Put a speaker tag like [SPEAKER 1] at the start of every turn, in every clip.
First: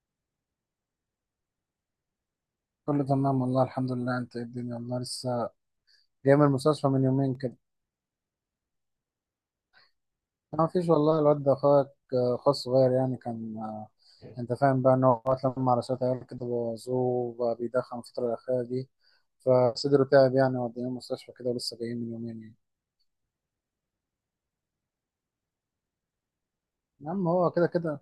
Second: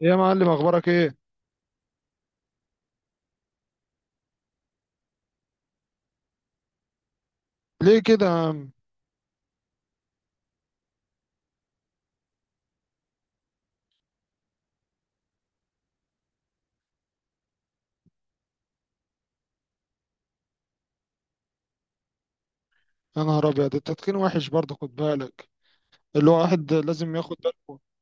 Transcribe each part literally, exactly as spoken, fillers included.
[SPEAKER 1] يا معلم، اخبارك ايه؟
[SPEAKER 2] كله تمام والله الحمد لله. انت ايه الدنيا؟ والله لسه جاي من المستشفى من يومين كده.
[SPEAKER 1] ليه كده يا عم؟
[SPEAKER 2] ما فيش والله، الواد ده اخوك، آه اخوه الصغير يعني كان، آه، انت فاهم بقى ان هو اتلم على شويه عيال كده بوظوه، وبقى بيدخن الفتره الاخيره دي، فصدره تعب يعني، وديناه المستشفى كده ولسه جايين من يومين يعني.
[SPEAKER 1] يا نهار ابيض، التدخين وحش برضه، خد بالك. اللي هو واحد
[SPEAKER 2] يا
[SPEAKER 1] لازم
[SPEAKER 2] عم
[SPEAKER 1] ياخد
[SPEAKER 2] هو كده
[SPEAKER 1] باله
[SPEAKER 2] كده.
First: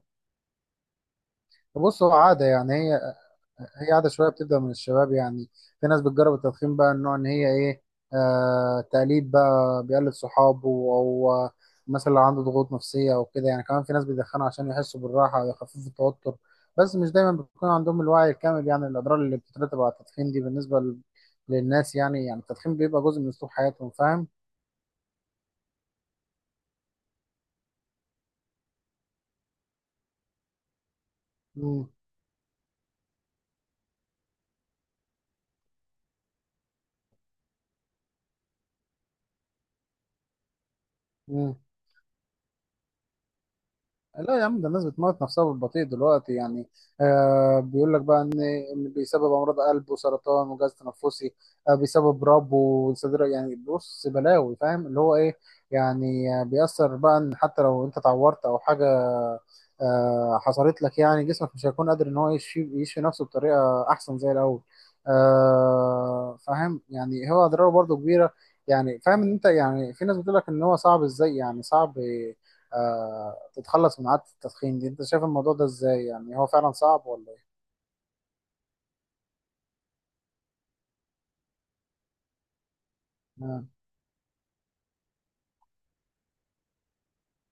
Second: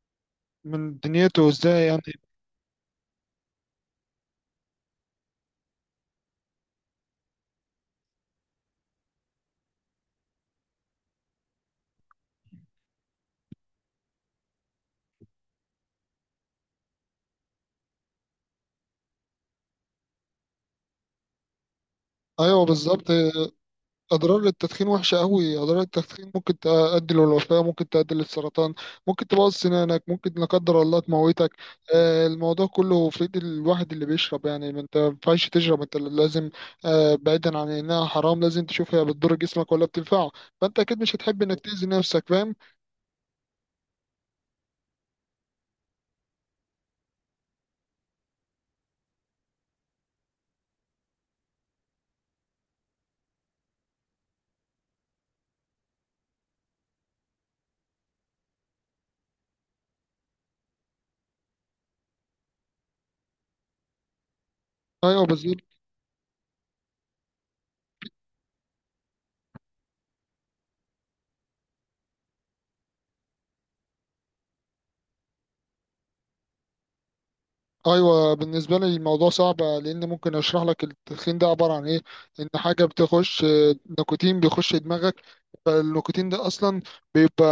[SPEAKER 1] من دنيته، ازاي يعني.
[SPEAKER 2] بص هو عاده يعني، هي هي عادة شوية بتبدأ من الشباب يعني. في ناس بتجرب التدخين، بقى النوع إن هي إيه، آه تقليد، بقى بيقلد صحابه، أو آه، مثلا لو عنده ضغوط نفسية أو كده يعني. كمان في ناس بيدخنوا عشان يحسوا بالراحة ويخففوا التوتر، بس مش دايما بيكون عندهم الوعي الكامل، يعني الأضرار اللي بتترتب على التدخين دي بالنسبة لل- للناس يعني يعني
[SPEAKER 1] ايوه
[SPEAKER 2] التدخين بيبقى
[SPEAKER 1] بالظبط.
[SPEAKER 2] جزء من أسلوب حياتهم، فاهم؟
[SPEAKER 1] اضرار التدخين وحشه قوي، اضرار التدخين ممكن تؤدي للوفاه، ممكن تؤدي للسرطان، ممكن تبوظ سنانك، ممكن لا قدر الله تموتك.
[SPEAKER 2] مم.
[SPEAKER 1] آه، الموضوع كله في ايد الواحد اللي بيشرب يعني، ما انت ما ينفعش تشرب، انت لازم آه، بعيدا عن انها حرام، لازم تشوف هي بتضر جسمك ولا بتنفعه. فانت اكيد مش هتحب
[SPEAKER 2] مم.
[SPEAKER 1] انك تاذي نفسك، فاهم؟
[SPEAKER 2] لا يا عم، ده الناس بتموت نفسها بالبطيء دلوقتي يعني. آه بيقول لك بقى ان إن بيسبب امراض قلب وسرطان وجهاز تنفسي، آه بيسبب رب وصدر، يعني بص بلاوي، فاهم اللي هو ايه. يعني آه، بيأثر بقى ان حتى لو انت اتعورت او حاجه آه حصلت لك، يعني جسمك مش هيكون قادر ان هو يشفي يشفي نفسه بطريقه احسن زي الاول.
[SPEAKER 1] ايوه بالظبط.
[SPEAKER 2] آه فاهم يعني، هو اضراره برضو كبيره. يعني فاهم ان انت، يعني في ناس بتقول لك ان هو صعب ازاي، يعني صعب آه تتخلص من عادة التدخين دي. انت شايف الموضوع ده ازاي، يعني هو فعلا صعب ولا ايه؟
[SPEAKER 1] ايوه بالنسبه لي الموضوع صعب، لان ممكن اشرح لك التدخين ده عباره عن ايه. ان حاجه بتخش،
[SPEAKER 2] اه.
[SPEAKER 1] نيكوتين بيخش دماغك. فالنيكوتين ده اصلا بيبقى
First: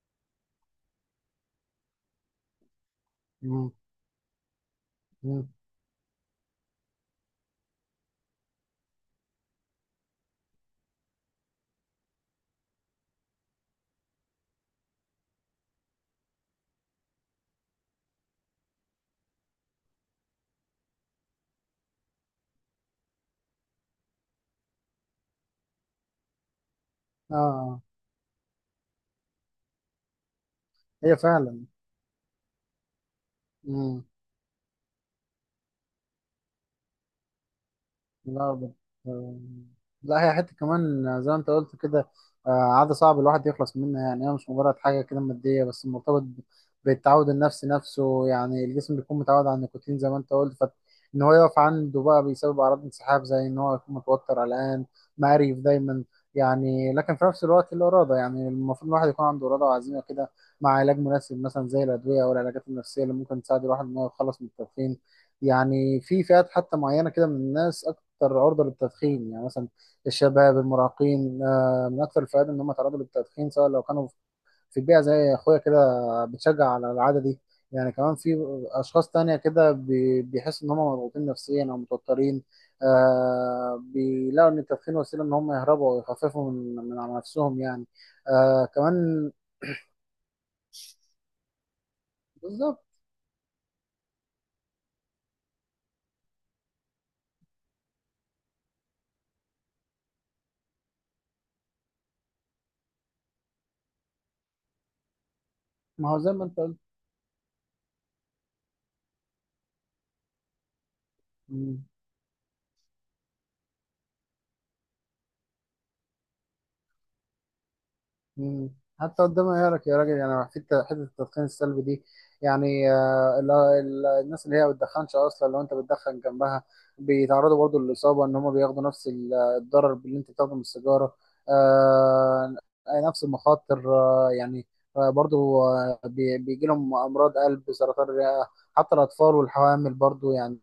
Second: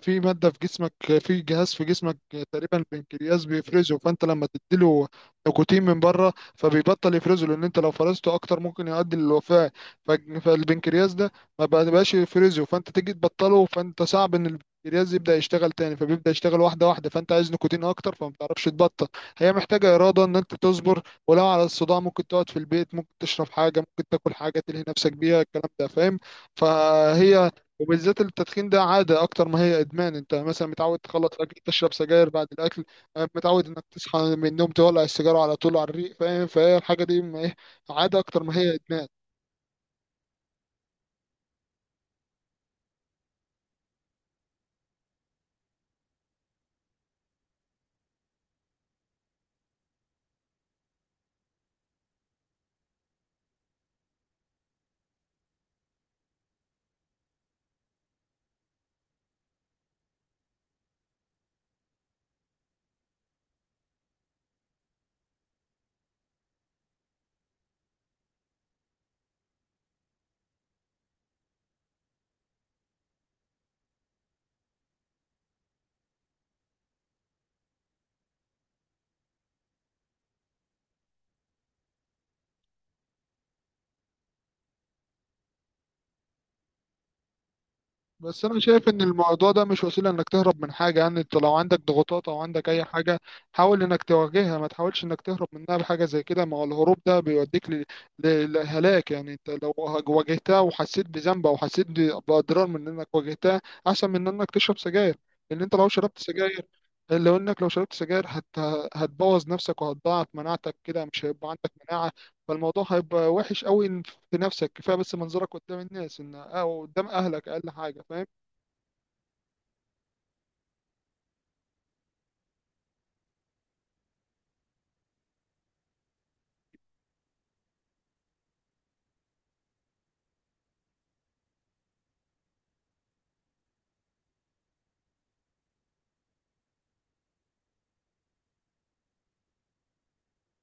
[SPEAKER 1] في ماده في جسمك، في جهاز في جسمك، تقريبا البنكرياس
[SPEAKER 2] مم.
[SPEAKER 1] بيفرزه. فانت لما تديله
[SPEAKER 2] مم.
[SPEAKER 1] نيكوتين من بره فبيبطل يفرزه، لان انت لو فرزته اكتر ممكن يؤدي للوفاه. ف- فالبنكرياس ده ما بقاش يفرزه، فانت تيجي تبطله فانت صعب ان البنكرياس يبدا يشتغل تاني، فبيبدا يشتغل واحده واحده، فانت عايز نيكوتين اكتر فما بتعرفش تبطل. هي محتاجة إرادة إن أنت تصبر، ولو على الصداع ممكن تقعد في البيت، ممكن تشرب حاجة، ممكن تاكل حاجة تلهي نفسك بيها، الكلام ده فاهم؟ فهي،
[SPEAKER 2] آه.
[SPEAKER 1] وبالذات التدخين ده عادة أكتر ما هي إدمان. أنت مثلا متعود
[SPEAKER 2] هي
[SPEAKER 1] تخلص أكل تشرب سجاير بعد الأكل، آه، متعود إنك
[SPEAKER 2] فعلا.
[SPEAKER 1] تصحى من النوم تولع السيجارة على طول على الريق، فاهم؟ فهي الحاجة دي ما إيه، عادة أكتر
[SPEAKER 2] لا
[SPEAKER 1] ما هي
[SPEAKER 2] بت...
[SPEAKER 1] إدمان.
[SPEAKER 2] لا هي حتة كمان زي ما انت قلت كده، آه، عادة صعب الواحد يخلص منها يعني. هي مش مجرد حاجة كده مادية بس، مرتبط ب- بالتعود النفسي نفسه، يعني الجسم بيكون متعود على النيكوتين زي ما انت قلت، فإن هو يقف عنده بقى بيسبب أعراض انسحاب، زي إن هو يكون متوتر قلقان مقريف دايما يعني. لكن في نفس الوقت الإرادة، يعني المفروض الواحد يكون عنده إرادة وعزيمة كده، مع علاج مناسب مثلا زي الأدوية أو العلاجات النفسية اللي ممكن تساعد الواحد إن هو يتخلص من التدخين. يعني في فئات حتى معينة كده من الناس اكتر عرضه للتدخين، يعني مثلا الشباب المراهقين، آه، من اكتر الفئات ان هم تعرضوا للتدخين، سواء لو كانوا في بيئه زي اخويا كده بتشجع على العاده دي. يعني كمان في اشخاص تانية كده بي- بيحسوا ان هم مضغوطين نفسيا او متوترين، آه بيلاقوا ان التدخين وسيله ان هم يهربوا ويخففوا من من على نفسهم يعني.
[SPEAKER 1] بس انا
[SPEAKER 2] آه
[SPEAKER 1] شايف ان
[SPEAKER 2] كمان
[SPEAKER 1] الموضوع ده مش وسيله انك تهرب من حاجه، يعني انت لو عندك ضغوطات او عندك
[SPEAKER 2] بالظبط.
[SPEAKER 1] اي حاجه حاول انك تواجهها، ما تحاولش انك تهرب منها بحاجه زي كده. ما هو الهروب ده بيوديك ل- ل- للهلاك، يعني انت لو واجهتها وحسيت بذنب او حسيت ب- باضرار من انك واجهتها، احسن من انك تشرب سجاير. لان انت لو
[SPEAKER 2] ما
[SPEAKER 1] شربت
[SPEAKER 2] هو زي ما انت
[SPEAKER 1] سجاير، لو انك لو شربت سجاير هت... هتبوظ نفسك وهتضاعف مناعتك كده، مش هيبقى عندك
[SPEAKER 2] قلت.
[SPEAKER 1] مناعه. فالموضوع هيبقى وحش قوي في نفسك، كفايه بس منظرك قدام الناس ان او قدام اهلك اقل حاجه، فاهم؟
[SPEAKER 2] مم. حتى قدام عيالك يا راجل، يعني حته حته التدخين السلبي دي، يعني آه، ال- ال- الناس اللي هي ما بتدخنش اصلا، لو انت بتدخن جنبها بيتعرضوا برضو للاصابه، ان هم بياخدوا نفس ال- الضرر اللي انت بتاخده من السيجاره، آه، نفس المخاطر، آه، يعني آه، برضو آه، بي- بيجي لهم امراض قلب سرطان الرئه، حتى الاطفال والحوامل برضو يعني.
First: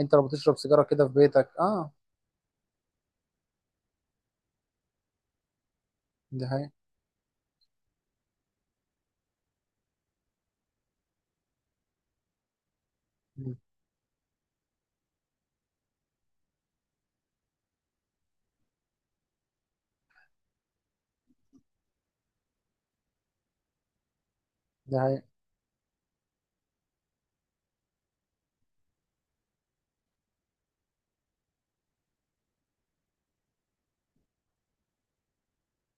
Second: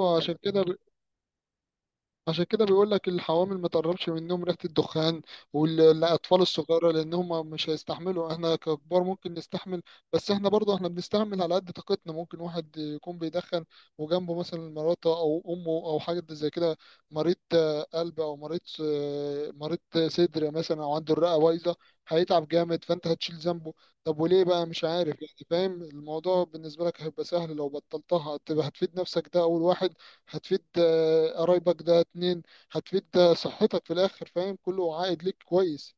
[SPEAKER 2] انت لو
[SPEAKER 1] عشان
[SPEAKER 2] بتشرب
[SPEAKER 1] كده.
[SPEAKER 2] سيجاره كده في بيتك، اه.
[SPEAKER 1] عشان كده بيقول لك الحوامل ما تقربش منهم ريحة الدخان، والأطفال
[SPEAKER 2] ده هي.
[SPEAKER 1] الصغيرة، لأن هم مش هيستحملوا. احنا ككبار ممكن نستحمل، بس احنا برضه احنا بنستحمل على قد طاقتنا. ممكن واحد يكون بيدخن وجنبه مثلا مراته أو أمه أو حاجة زي كده، مريض آه، قلب أو مريض، آه، مريض صدر مثلا، أو عنده الرئة بايظة، هيتعب جامد فأنت هتشيل ذنبه. طب وليه بقى؟ مش
[SPEAKER 2] ده
[SPEAKER 1] عارف
[SPEAKER 2] هي.
[SPEAKER 1] يعني. فاهم الموضوع بالنسبة لك هيبقى سهل، لو بطلتها هتبقى هتفيد نفسك، ده أول واحد. هتفيد آه، قرايبك، ده اتنين. هتفيد آه، صحتك في الاخر، فاهم؟ كله عائد ليك كويس.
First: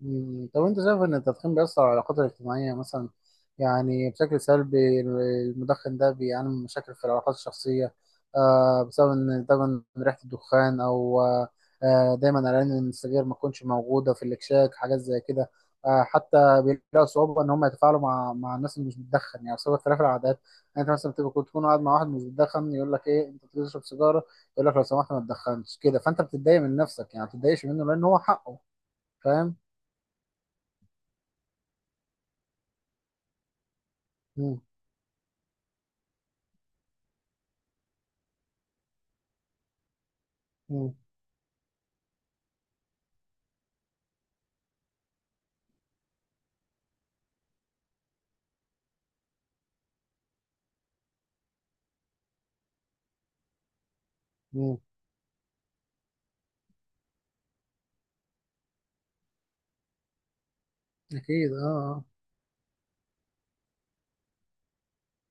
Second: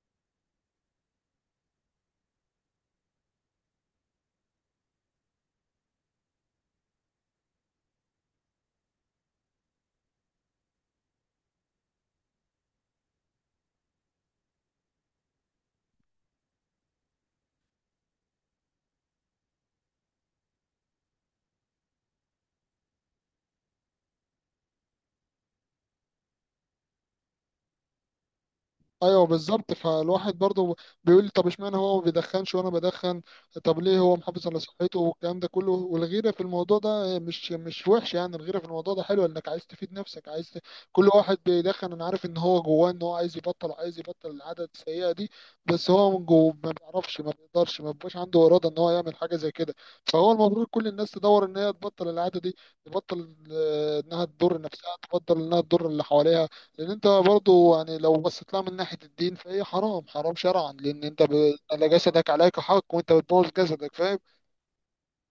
[SPEAKER 2] مم. طب انت شايف ان التدخين بيأثر على العلاقات الاجتماعية مثلا، يعني بشكل سلبي؟ المدخن ده بيعاني من مشاكل في العلاقات الشخصية، آه بسبب ان دايما ريحة الدخان، او آه آه، دايما قلقان ان السجاير ما تكونش موجودة في الاكشاك، حاجات زي كده. آه حتى بيلاقوا صعوبة ان هم يتفاعلوا مع مع الناس اللي مش بتدخن، يعني بسبب اختلاف العادات. يعني انت مثلا بتبقى كنت تكون قاعد مع واحد مش بتدخن، يقول لك ايه انت بتشرب سيجارة، يقول لك لو سمحت ما تدخنش كده، فانت بتتضايق من نفسك يعني، ما بتتضايقش منه لان هو حقه،
[SPEAKER 1] ايوه
[SPEAKER 2] فاهم؟
[SPEAKER 1] بالظبط. فالواحد برضه بيقول لي، طب اشمعنى هو ما بيدخنش وانا بدخن؟ طب ليه هو محافظ على
[SPEAKER 2] مم.
[SPEAKER 1] صحته والكلام ده كله؟ والغيره في الموضوع ده مش مش وحش، يعني الغيره في الموضوع ده حلوه، انك عايز تفيد نفسك، عايز ت...
[SPEAKER 2] مم.
[SPEAKER 1] كل واحد بيدخن انا عارف ان هو جواه ان هو عايز يبطل، عايز يبطل العاده السيئه دي، بس هو من جوه ما بيعرفش، ما بيقدرش، ما بيبقاش عنده اراده ان هو يعمل حاجه زي كده. فهو المفروض كل الناس تدور ان هي تبطل العاده دي، تبطل آه، انها تضر
[SPEAKER 2] مم.
[SPEAKER 1] نفسها، تبطل انها تضر اللي حواليها. لان انت برضو، يعني لو بصيت لها من ناحيه الدين فهي حرام، حرام شرعا، لان انت
[SPEAKER 2] أكيد
[SPEAKER 1] ب...
[SPEAKER 2] أه
[SPEAKER 1] على
[SPEAKER 2] آه.
[SPEAKER 1] جسدك عليك حق، وانت بتبوظ جسدك، فاهم؟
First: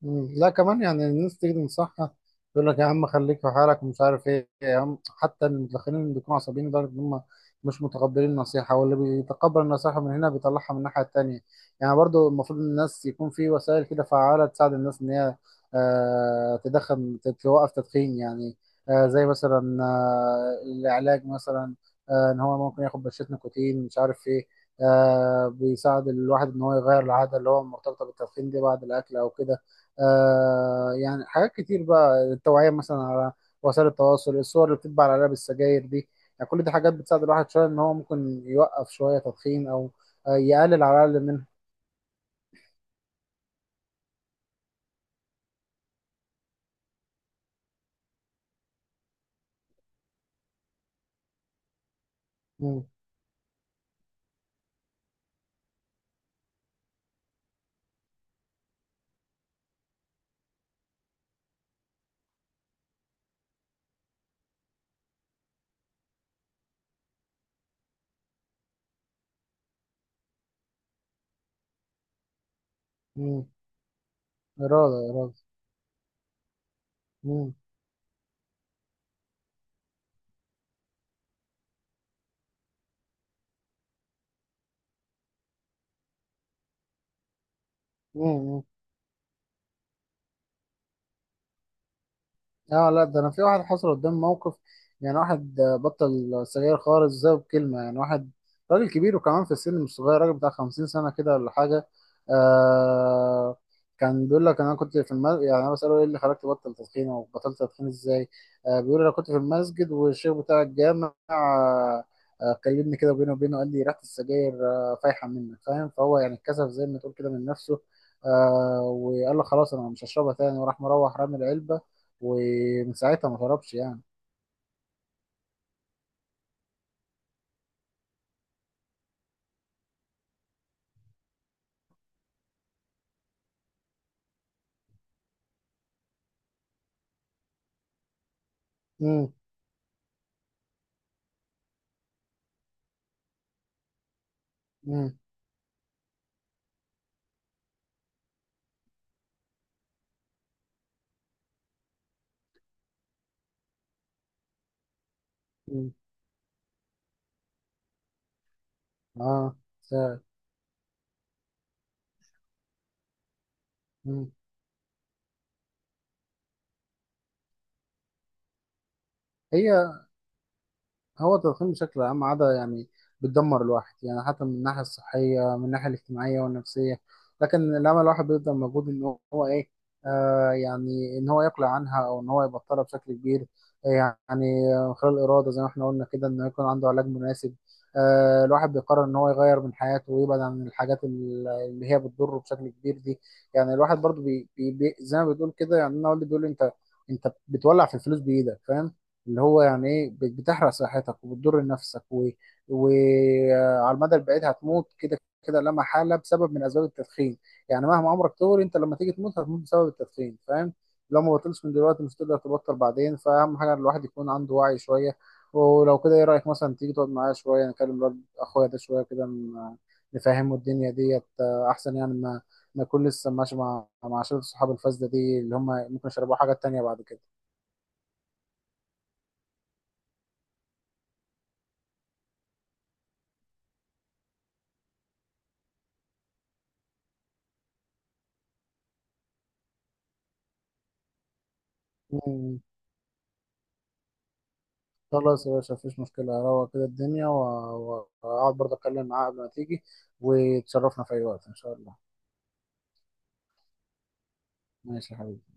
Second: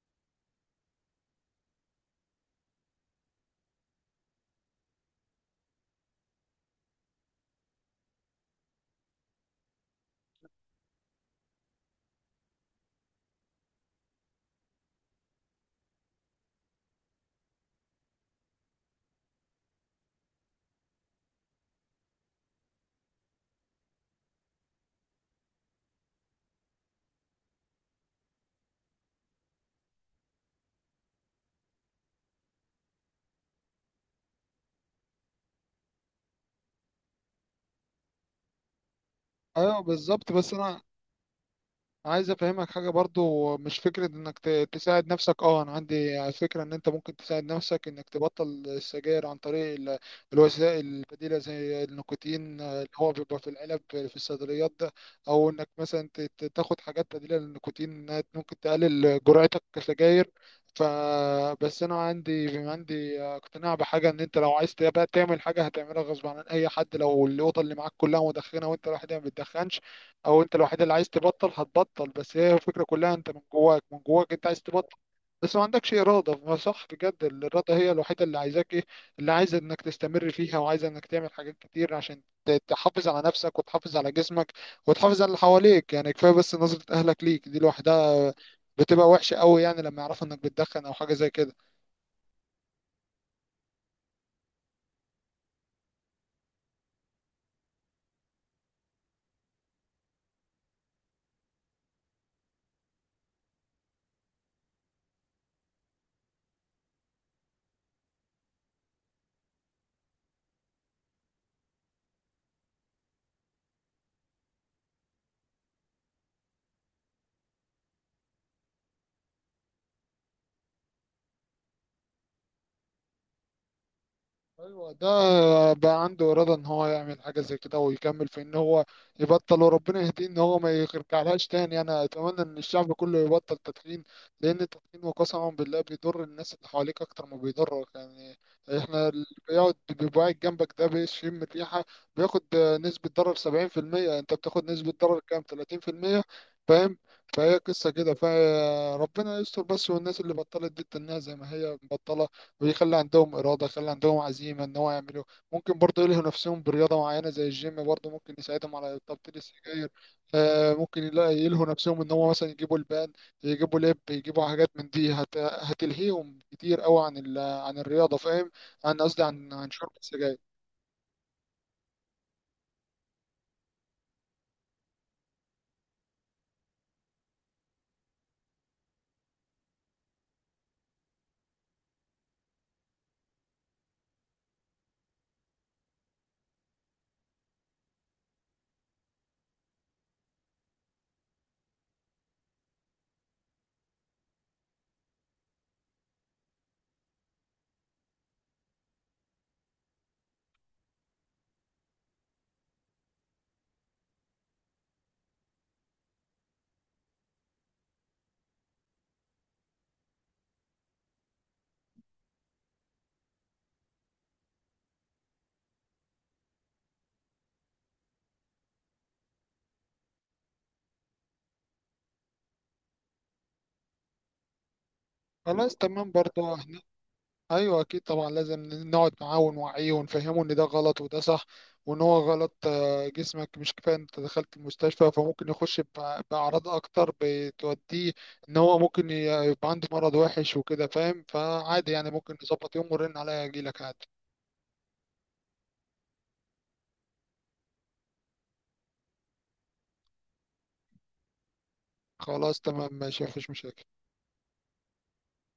[SPEAKER 2] مم. لا كمان يعني الناس تيجي تنصحها، يقول لك يا عم خليك في حالك ومش عارف ايه يا عم، حتى المدخنين اللي بيكونوا عصبيين لدرجه ان هم مش متقبلين النصيحه، واللي بيتقبل النصيحه من هنا بيطلعها من الناحيه التانيه. يعني برضو المفروض الناس يكون في وسائل كده فعاله تساعد الناس ان هي آه تدخن توقف تدخين يعني، آه زي مثلا آه العلاج مثلا، آه ان هو ممكن ياخد بشره نيكوتين مش عارف ايه، آه بيساعد الواحد ان هو يغير العاده اللي هو مرتبطه بالتدخين دي بعد الاكل او كده. آه يعني حاجات كتير، بقى التوعية مثلا على وسائل التواصل، الصور اللي بتتباع على علب السجاير دي، يعني كل دي حاجات بتساعد الواحد شوية إن هو ممكن يوقف شوية تدخين،
[SPEAKER 1] ايوه
[SPEAKER 2] أو
[SPEAKER 1] بالظبط.
[SPEAKER 2] آه
[SPEAKER 1] بس انا
[SPEAKER 2] يقلل على الأقل منها.
[SPEAKER 1] عايز افهمك حاجه برضو، مش فكره انك ت- تساعد نفسك. اه انا عندي فكره ان انت ممكن تساعد نفسك انك تبطل السجاير عن طريق ال- الوسائل البديله زي النيكوتين، آه،
[SPEAKER 2] مم.
[SPEAKER 1] اللي هو بيبقى في العلب في الصيدليات ده، او انك مثلا ت- ت- تاخد حاجات بديله للنيكوتين، إنها ممكن تقلل جرعتك كسجاير. ف، بس انا عندي عندي اقتناع بحاجه، ان انت لو عايز تبقى تعمل حاجه هتعملها غصب عن اي حد. لو الاوضه اللي معاك كلها مدخنه وانت لوحدها ما بتدخنش، او انت الوحيد اللي عايز تبطل، هتبطل. بس هي الفكره كلها انت من
[SPEAKER 2] مم.
[SPEAKER 1] جواك من جواك انت عايز تبطل،
[SPEAKER 2] إرادة إرادة.
[SPEAKER 1] بس ما عندكش اراده. ما صح بجد،
[SPEAKER 2] مم.
[SPEAKER 1] الاراده هي الوحيده اللي عايزاك ايه، اللي عايزه انك تستمر فيها، وعايزه انك تعمل حاجات كتير عشان ت- تحافظ على نفسك، وتحافظ على جسمك، وتحافظ على اللي حواليك. يعني كفايه بس نظره اهلك ليك دي لوحدها
[SPEAKER 2] مم.
[SPEAKER 1] بتبقى وحشه قوي، يعني لما يعرفوا انك بتدخن او حاجه زي كده.
[SPEAKER 2] اه لا، ده انا في واحد حصل قدام موقف، يعني واحد آه، بطل سجاير خالص زي بكلمة، يعني واحد راجل كبير وكمان في السن مش صغير، راجل بتاع خمسين سنة كده ولا حاجة. آه كان بيقول لك انا كنت في المسجد، يعني انا بسأله ايه اللي خلاك تبطل تدخين او بطلت تدخين ازاي، آه بيقول لي انا كنت في المسجد والشيخ بتاع الجامع آه آه، كلمني كده بينه وبينه، قال لي ريحة السجاير آه فايحة منك فاهم، فهو يعني اتكسف زي ما تقول كده من نفسه، آه وقال له خلاص انا مش هشربها تاني، وراح مروح رامي العلبة، ومن ساعتها ما هربش يعني.
[SPEAKER 1] ايوه ده بقى عنده اراده ان هو يعمل حاجه زي كده، ويكمل في ان هو يبطل. وربنا يهديه ان هو ما يرجعلهاش تاني. انا اتمنى ان الشعب كله يبطل تدخين، لان التدخين وقسما بالله بيضر الناس اللي حواليك اكتر ما بيضرك. يعني احنا اللي
[SPEAKER 2] امم.
[SPEAKER 1] بيقعد بيبقى قاعد جنبك ده بيشم الريحه، بياخد نسبه ضرر سبعين في المية، انت بتاخد نسبه
[SPEAKER 2] امم.
[SPEAKER 1] ضرر كام؟ تلاتين في المية. فاهم؟ فهي قصه كده، فربنا يستر بس، والناس اللي بطلت دي تنها زي ما هي مبطله، ويخلي عندهم إرادة، يخلي عندهم عزيمة إن هو يعملوا. ممكن
[SPEAKER 2] امم.
[SPEAKER 1] برضه يلهوا نفسهم برياضة معينة زي الجيم، برضه ممكن يساعدهم على تبطيل
[SPEAKER 2] اه.
[SPEAKER 1] السجاير.
[SPEAKER 2] ساعد.
[SPEAKER 1] آه، ممكن يلا- يلهوا نفسهم إن هو مثلا يجيبوا البان، يجيبوا لب،
[SPEAKER 2] مم.
[SPEAKER 1] يجيبوا حاجات من دي، هت... هتلهيهم كتير أوي عن ال... عن الرياضة، فاهم؟ عن قصدي عن عن شرب
[SPEAKER 2] هي.
[SPEAKER 1] السجاير.
[SPEAKER 2] هو التدخين بشكل عام عادة يعني بتدمر الواحد، يعني حتى من الناحية الصحية، من الناحية الاجتماعية والنفسية. لكن لما الواحد بيبذل مجهود إن هو إيه، آه يعني إن هو يقلع عنها أو إن هو يبطلها بشكل كبير، آه، يعني آه، خلال الإرادة زي ما إحنا قلنا كده، إنه يكون عنده علاج مناسب، آه الواحد بيقرر إن هو يغير من حياته ويبعد عن الحاجات ال- اللي هي بتضره بشكل كبير دي. يعني الواحد برضه بي بي بي- زي ما بتقول كده، يعني أنا والدي بيقول لي أنت أنت بتولع في الفلوس بإيدك فاهم، اللي هو يعني ايه، بت- بتحرق صحتك وبتضر نفسك و... وعلى المدى البعيد هتموت كده كده لا محاله، بسبب من اسباب التدخين يعني. مهما عمرك طول، انت لما تيجي تموت هتموت بسبب التدخين فاهم، لو ما بطلش من دلوقتي مش تقدر تبطل بعدين فاهم حاجه. الواحد يكون عنده وعي شويه. ولو كده ايه رايك مثلا تيجي تقعد معايا شويه، نكلم الواد اخويا ده شويه كده، ن- نفهمه الدنيا ديت آه، احسن، يعني ما ما يكون لسه ماشي مع مع شله صحاب الفاسده دي اللي هم
[SPEAKER 1] خلاص
[SPEAKER 2] ممكن
[SPEAKER 1] تمام
[SPEAKER 2] يشربوا
[SPEAKER 1] برضه.
[SPEAKER 2] حاجات تانية بعد
[SPEAKER 1] ايوه اكيد طبعا، لازم نقعد معاه ونوعيه ونفهمه ان ده غلط وده صح، وان هو غلط. آه، جسمك مش كفايه انت دخلت المستشفى، فممكن يخش بأ- باعراض اكتر بتوديه، ان هو ممكن ي- يبقى عنده مرض وحش وكده، فاهم؟ فعادي يعني، ممكن
[SPEAKER 2] كده.
[SPEAKER 1] نظبط يوم ونرن عليا اجيلك عادي.
[SPEAKER 2] خلاص يا باشا مفيش مشكلة، أروق كده الدنيا و- و- وأقعد برضه أتكلم معاه قبل ما تيجي، وتشرفنا في أي وقت إن شاء الله.
[SPEAKER 1] خلاص تمام ماشي، مفيش مشاكل.
[SPEAKER 2] ماشي يا حبيبي.